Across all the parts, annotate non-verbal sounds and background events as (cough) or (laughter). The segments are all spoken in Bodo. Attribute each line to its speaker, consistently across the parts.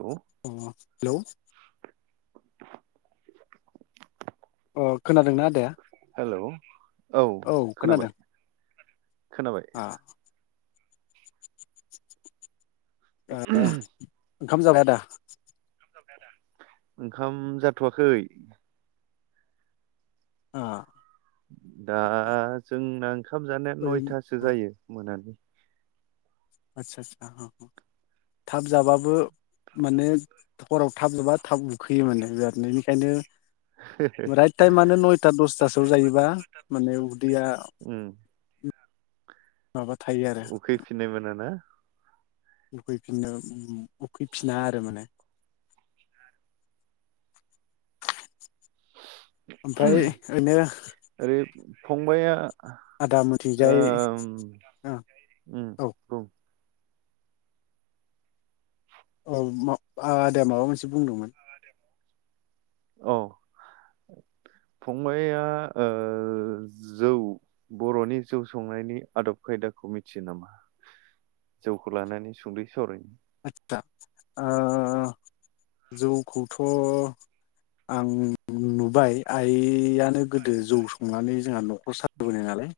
Speaker 1: औ
Speaker 2: अ हेलौ अ खोनादोंना आदाया
Speaker 1: हेलौ औ खोनाबाय खोनाबाय
Speaker 2: अ आ आ ओंखाम जाबाय आदा
Speaker 1: (unintelligible) आदा ओंखाम जाथवाखै
Speaker 2: अ
Speaker 1: दा जोंना ओंखाम जानाया
Speaker 2: ओरैनो
Speaker 1: नयथासो
Speaker 2: उम
Speaker 1: जायो मोनानि
Speaker 2: आदसा आदसा हम हम थाब जाबाबो माने हराव थाब जाबा थाब उखैयो माने बेनिखायनो राइट टाइमानो नयथा दसथासोआव जायोबा माने उदैया
Speaker 1: उम
Speaker 2: माबा थायो आरो
Speaker 1: उखैफिननाय मोनो ना
Speaker 2: उखैफिननो उखैफिना आरो माने (unintelligible) ओमफ्राय ओनो
Speaker 1: फंबाइया
Speaker 2: आदा मथेजाय ओ
Speaker 1: उम
Speaker 2: औ
Speaker 1: बुं
Speaker 2: औ (unintelligible) आदाया माबा मोनसे बुंदोंमोन
Speaker 1: औ फंबाइया ओ जौ बरनि जौ संनायनि आदब खायदाखौ मिथियो नामा जौखौ लानानै सुंदयै सावराय
Speaker 2: आदसा ओ जौखौथ आं नुबाय आइयानो गोदो जौ संनानै जोंहा न (unintelligible) नालाय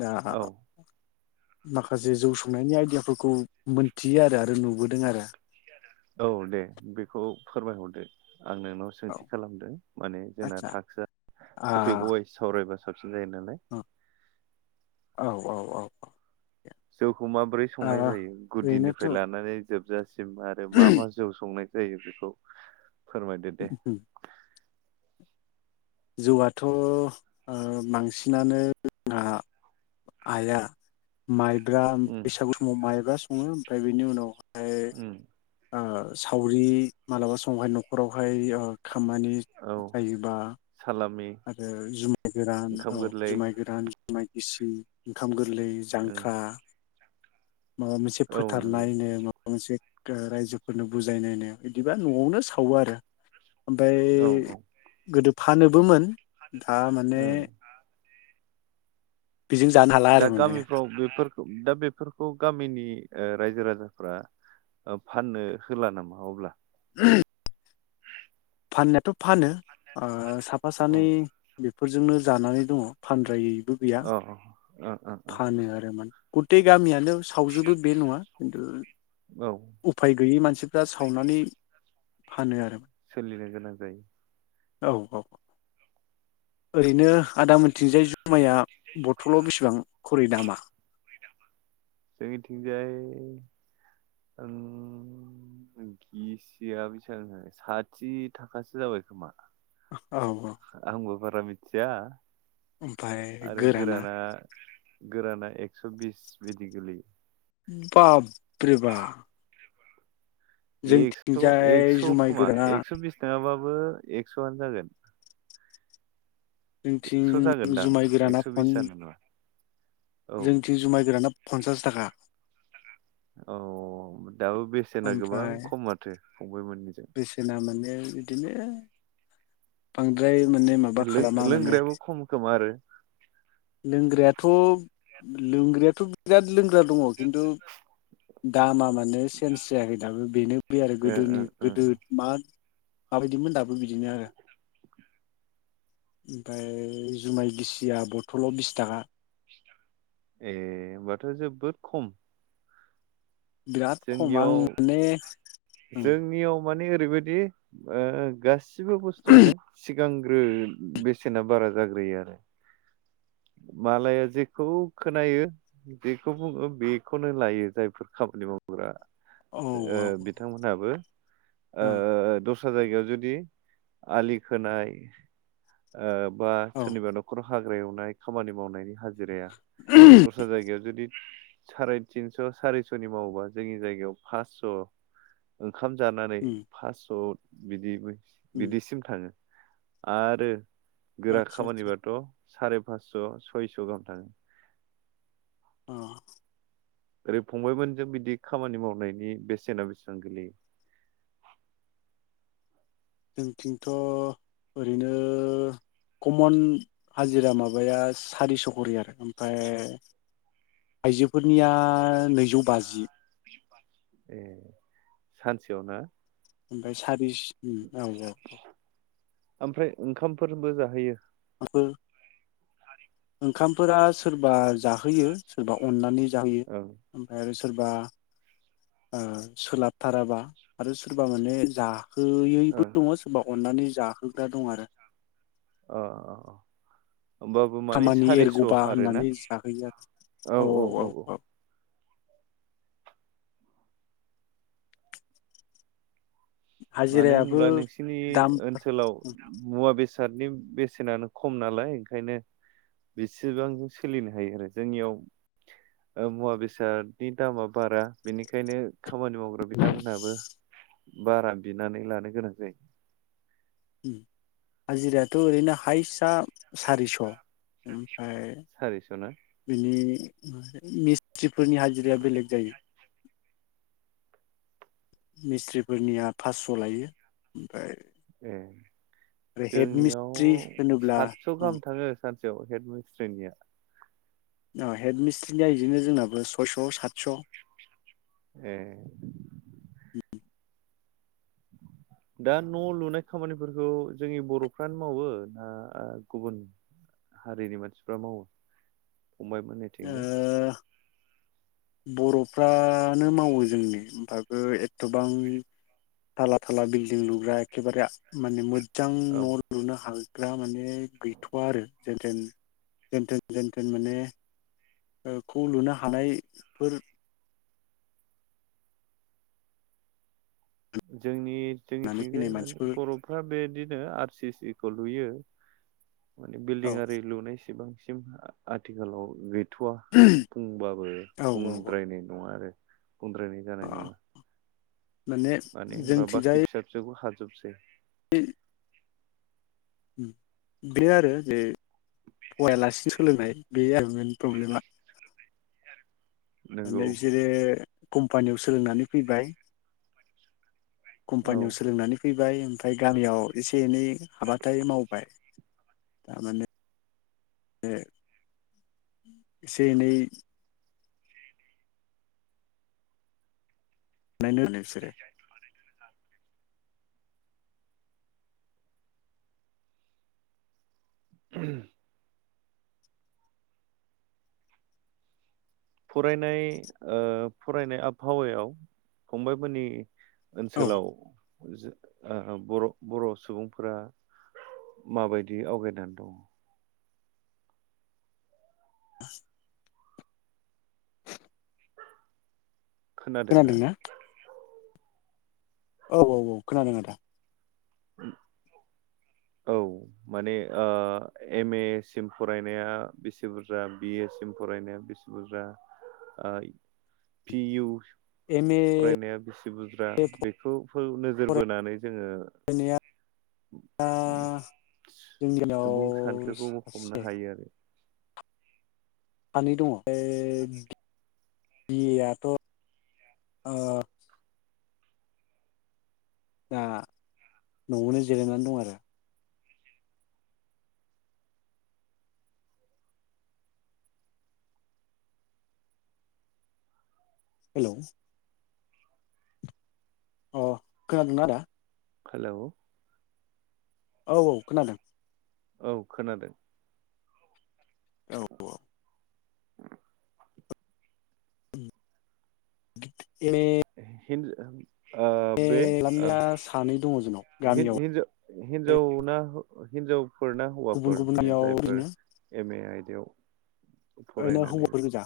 Speaker 2: दा
Speaker 1: औ
Speaker 2: माखासे जौ संनायनि आइडियाफोरखौ मोनथियो आरो आरो नुबोदों आरो
Speaker 1: औ दे बेखौ फोरमायहरदो आं नोंनाव
Speaker 2: औ
Speaker 1: सोंथि खालामदों माने जोंना
Speaker 2: आदसा
Speaker 1: टाकस्आ टपिक
Speaker 2: औ
Speaker 1: वाइस सावरायबासो (unintelligible)
Speaker 2: (unintelligible)
Speaker 1: जौ खौ माबोरै संनाय जायो
Speaker 2: ओरैनोथ'
Speaker 1: गुदिनिफ्राय लानानै जोबजासे सिम आरो मा मा जौ संनाय जायो बेखौ फोरमायदो दे
Speaker 2: जौआथ ओ बांसिनानो जोंहा आइया माइ (unintelligible)
Speaker 1: उम
Speaker 2: बैसागु समाव माइब्रा सङो प्राय बेनि उनाव
Speaker 1: उम
Speaker 2: (unintelligible) आ सावरि मालाबा समावहाय नखरावहा (unintelligible) ओ खामानि
Speaker 1: औ
Speaker 2: जायोबा
Speaker 1: सालामि
Speaker 2: आरो जुमाय गोरान
Speaker 1: ओंखाम
Speaker 2: औ
Speaker 1: गोरलै
Speaker 2: जुमाय गोरान माइ गिसि ओंखाम गोर गोलै
Speaker 1: ओं
Speaker 2: जांख्रा माबा मोनसे
Speaker 1: औ नंगौ
Speaker 2: फोथारनायनो मोनसे रायजोफोरनो बुजायनायनायाव इदिबा नआवनो सावो आरो ओमफ्राय
Speaker 1: औ औ
Speaker 2: गोदो फानोबोमोन दा माने
Speaker 1: उम
Speaker 2: बेजों जानो हाला
Speaker 1: दा
Speaker 2: आरो माने
Speaker 1: गामिफ्राव बेफोरखौ दा बेफोरखौ गामिनि रायजो राजाफ्रा फाननो होला नामा अब्ला
Speaker 2: (unintelligible) फाननायाथ फानो ओ साफा सानै
Speaker 1: उम
Speaker 2: बे बेफोरजोंनो जानानै दङ फानद्रायै दुबिया
Speaker 1: अ ओ
Speaker 2: फानो आरो मोन गुते गामियानो सावजोबो बे नङा खिन्थु
Speaker 1: ओ औ
Speaker 2: उफाय गैयै मानसि खाथिबा सावनानै फानो आरो
Speaker 1: सोलिनो गोनां जायो
Speaker 2: औ औ ओरैनो आदामोन थिंजाय जुमाया बथलाव बेसेबां खरि दामा
Speaker 1: जोंनि थिंजाय ओ गिसिया बेसेबां जानो साथि थाखासो जाबाय खोमा
Speaker 2: औ
Speaker 1: आंबो बारा मिथिया
Speaker 2: ओमफ्राय गोराना
Speaker 1: गोराना एकस बिस बिदि गोलैयो
Speaker 2: बाब्रेबा
Speaker 1: एक्स'
Speaker 2: जोंथिंजाय
Speaker 1: एक्स'
Speaker 2: जुमाय
Speaker 1: खोमा
Speaker 2: गोराना
Speaker 1: एक्स' बिस नङाबाबो एकसआनो जागोन एक्स'
Speaker 2: जोंथिं
Speaker 1: जागोनदां
Speaker 2: जुमाय गोराना
Speaker 1: एक्स' बिस
Speaker 2: फन
Speaker 1: जानाय नङा औ
Speaker 2: जोंथि जुमाय गोराना फन्सास थाखा
Speaker 1: औ दाबो बेसेना गोबां
Speaker 2: ओमफ्राय
Speaker 1: खम माथो फंबाय मोननिजों
Speaker 2: बेसेना माने बिदिनो बांद ओफ्राय माने माबा
Speaker 1: लों-
Speaker 2: खालामा माने
Speaker 1: लोंग्रायाबो खम खोमा आरो
Speaker 2: लोंग्रायाथ लोंग्रायाथ बिराद लों ग्रा दङ खिन्थु दामा मो नो चेन्ज जायाखै दाबो बेनो बे आरो
Speaker 1: ओ ओ
Speaker 2: गोदोनि
Speaker 1: ओ
Speaker 2: गोदो मा माबायदिमोन दाबो बिदिनो आरो ओमफ्राय जुमाय गिसिया बर बथलाव बिस थाखा
Speaker 1: ए होनबाथ जोबोद खम
Speaker 2: बिराद खम आं
Speaker 1: जोंनियाव
Speaker 2: माने उम
Speaker 1: मानि ओरैबायदि ओ गासि सैबो बस्थुआनो सि सिगांग्रो बेसेना बारा जाग्रोयो आरो मालाया जेखौ खोनायो जेखौ बुङो बेखौनो लायो जायफोर खामानि मावग्रा
Speaker 2: औ
Speaker 1: ओ बिथांमोनाबो ओ दस्रा दस्रा जायगायाव जुदि आलि खोनाय ओ बा
Speaker 2: औ
Speaker 1: सोरनिबा नखराव हाग्रा एवनाय खामानि मावनायनि हा जिराया दस्रा जायगायाव जुदि (unintelligible) साराय तिनस सारिसनि मावोबा जोंनि जायगायाव फासस ओंखाम जानानै पासस बिदिबो बिदिसिम थाङो आरो गोरा
Speaker 2: आदसा आदसा
Speaker 1: खामानिबाथ साराय फासस सयस गाहाम थाङो
Speaker 2: अ
Speaker 1: ओरै फंबायमोनिजों बिदि खामानि मावनायनि बेसेना बेसेबां गोलैयो
Speaker 2: जोंथिंथ ओरैनो कमन हाजिरा माबाया सारिस करि आरो ओमफ्राय आइजोफोरनिया नैजौ बाजि
Speaker 1: ए सानसेयाव ना
Speaker 2: ओमफ्राय सारिस उम औ औ औ
Speaker 1: आमफ्राय ओंखामफोरबो जाहोयो
Speaker 2: (unintelligible) ओंखामफोरा सोरबा जाहोयो सोरबा अननानै जाहोयो
Speaker 1: ओं
Speaker 2: ओमफ्राय सोरबा ओ सोलाबथाराबा आरो सोरबा माने जा होयैबो
Speaker 1: ओं
Speaker 2: दङ सोरबाव अननानै जाहोग्रा दं आरो
Speaker 1: अ अ अ होमबाबो माने
Speaker 2: खामानि
Speaker 1: सारिस'
Speaker 2: एरगौबा
Speaker 1: आरोना
Speaker 2: होननानै जाहोयो आरो औ औ औ औ
Speaker 1: मानो
Speaker 2: हाजिरायाबो
Speaker 1: होनब्ला नोंसिनि
Speaker 2: दाम
Speaker 1: ओनसोलाव मुवा बेस बेसादनि बेसेनानो खम नालाय ओंखायनो बेसेबां सोलिनो हायो आरो जोंनियाव मुवा बेसादनि दामा बारा बेनिखायनो खामानि मावग्रा बिथांमोनहाबो बारा बिनानै लानो गोनां जायो
Speaker 2: ओम हाजिरायाथ ओरैनो हायस्टआ सारिस ओम ओमफाय
Speaker 1: सारिस' ना
Speaker 2: बिनि (unintelligible) मिसथ्रि फोरनि हाजिराया बेलेग जायो मिस्थ्रिफोरनिया फासस लायो ओमफाय
Speaker 1: ए जोंनियाव
Speaker 2: मिस्ट्रि होनोब्ला
Speaker 1: सातस गाहाम थाङो सात हेद मिस्ट्रिनिया
Speaker 2: अ हेड मिस्ट्रिनिया इदिनो जोंनाबो सयस सातस
Speaker 1: ए दा न लुनाय खामानिफोरखौ जोंनि बरफ्रानो मावो ना गुबुन हारिनि मानसिफ्रा मावो फंबाइमोननि थिंजाय
Speaker 2: ओ बरफ्रानो मावो जोंनि ओफाबो एथबां थाला थाला बिल्डिं लुग्रा एखेबारे माने मो मोजां
Speaker 1: औ
Speaker 2: न लुनो हाग ग्रा माने गैथवा आरो जेनथेन जेनथेन जेनथेन माने खौ लुनो हानाय फोर
Speaker 1: जोंनि
Speaker 2: होननानै
Speaker 1: जोंनिथिंजाय
Speaker 2: फैनाय
Speaker 1: माने
Speaker 2: मानसिफोर
Speaker 1: बरफ्रा बेदिनो आर सि सि खौ लुयो माने बिल्डिं
Speaker 2: औ
Speaker 1: आरि लुनायसिबां सिम आथिखालाव गै थआ बुंबाबो
Speaker 2: औ औ औ
Speaker 1: बुंद्रायनाय नङा आरो बुंद्रायनाय जानाय
Speaker 2: अ
Speaker 1: नङा माने होनबा
Speaker 2: जोंथिंजाय
Speaker 1: बाखि फिसा फिसौखौ हा जोबसै
Speaker 2: (unintelligible) उम बे आरो जे फवायालासिनो सोलोंनाय बे आरो मेइन प्रब्लेमा माने
Speaker 1: नंगौ
Speaker 2: बिसोरो कम्पानियाव सोलोंनानै फैबाय
Speaker 1: औ
Speaker 2: कम्पानियाव सोलोंनानै फै बाय ओम ओमफाय गामियाव एसे एनै हाबाथाय मावबाय थारमाने ए एसे एनै (unintelligible) बिसोरो
Speaker 1: (unintelligible) फरायनाय ओ फरायनाय आबहावायाव फंबाइमोनि
Speaker 2: औ
Speaker 1: ओनसोलाव जो ओ बर बर सुबुंफोरा माबायदि आवगायनानै दङ
Speaker 2: (inaudible) (unintelligible)
Speaker 1: खोनादोंना
Speaker 2: औ औ औ खोनादों आदा
Speaker 1: (inaudible) औ माने ओ एम ए सिम फरायनाया बेसे बुरजा बि ए सिम फरायनाया बेसे बुरजा ओ पि इउ
Speaker 2: एम ए
Speaker 1: फरायनाया बेसे बुद्रा बेखौ खौ नोजोर बोनानै जोङो
Speaker 2: फरायनाया
Speaker 1: (unintelligible)
Speaker 2: जोंनि
Speaker 1: सुबुं
Speaker 2: गामियाव
Speaker 1: सानखोखौ हमनो
Speaker 2: सासे
Speaker 1: हायो आरो
Speaker 2: सानै दङ फाय बि बि ए आथ ओ दा नआवनो जिरायनानै दं आरो हेलौ अ खोनादोंना आदा
Speaker 1: हेलौ
Speaker 2: औ औ खोनादों
Speaker 1: औ खोनादों
Speaker 2: औ औ
Speaker 1: (inaudible)
Speaker 2: उम (unintelligible)
Speaker 1: हिनज ओम ओ बे ओ
Speaker 2: सानै दङ जोंनाव गामियाव
Speaker 1: हिन-हिन-हिन्जावना हौ अ हिनजाव फोर ना
Speaker 2: गुबुन
Speaker 1: हौवाफोर बे
Speaker 2: गुबुननियाव
Speaker 1: जायफोर
Speaker 2: ओरैनो
Speaker 1: एम ए आय बेयाव
Speaker 2: ओरैनो हौवाफोर गोजा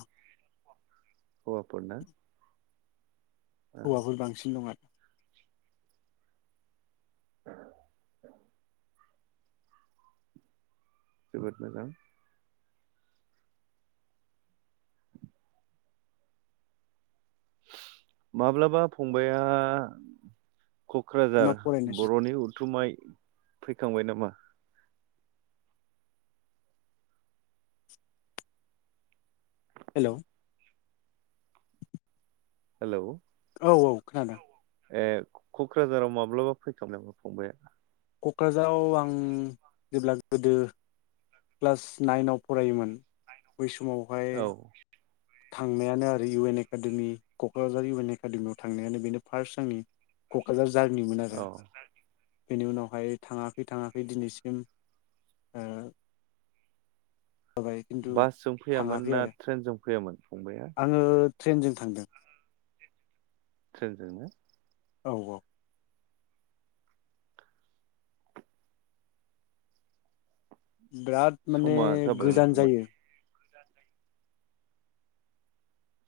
Speaker 1: हौवाफोर ना
Speaker 2: हौवाफोर बांसिन दं आरो
Speaker 1: जोबोद मोजां माब्लाबा फंबाइया
Speaker 2: मा
Speaker 1: कक्राझार
Speaker 2: फरायनायसो
Speaker 1: बरनि उथुमाय फै खांबाय नामा
Speaker 2: हेलौ
Speaker 1: हेलौ
Speaker 2: औ औ खोनादों
Speaker 1: ए कक्राझाराव माब्लाबा फैखांबाय नामा फंबाइया
Speaker 2: कक्राझाराव आं जेब्ला गोदो क्लास नाइनाव फरायोमोन बै स
Speaker 1: औ
Speaker 2: थांनायानो आरो U N academy Kokrajhar U N एकाडेमियाव थांनायानो बेनो फार्स्ट आंनि कक्राझार जि जारनिमोन आरो
Speaker 1: औ
Speaker 2: बेनि उनावहाय थाङाखै थाङाखै दिनैसिम ओ जाबाय खिन्थु
Speaker 1: बासजों फैयामोन
Speaker 2: थाङाखै
Speaker 1: ना
Speaker 2: आरो
Speaker 1: ट्रेनजों फैयामोन फंबाइया
Speaker 2: आङो ट्रेनजों थांदों
Speaker 1: ट्रेनजोंनो
Speaker 2: औ औ बिराद माने
Speaker 1: समा जाबायमोन
Speaker 2: गोजान
Speaker 1: फंबाय
Speaker 2: जायो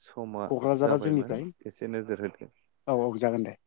Speaker 1: समा
Speaker 2: क'क्राझारा
Speaker 1: जाबायमोन
Speaker 2: जोंनिफ्राय
Speaker 1: एसे नोजोर होदो
Speaker 2: औ औ जागोन दे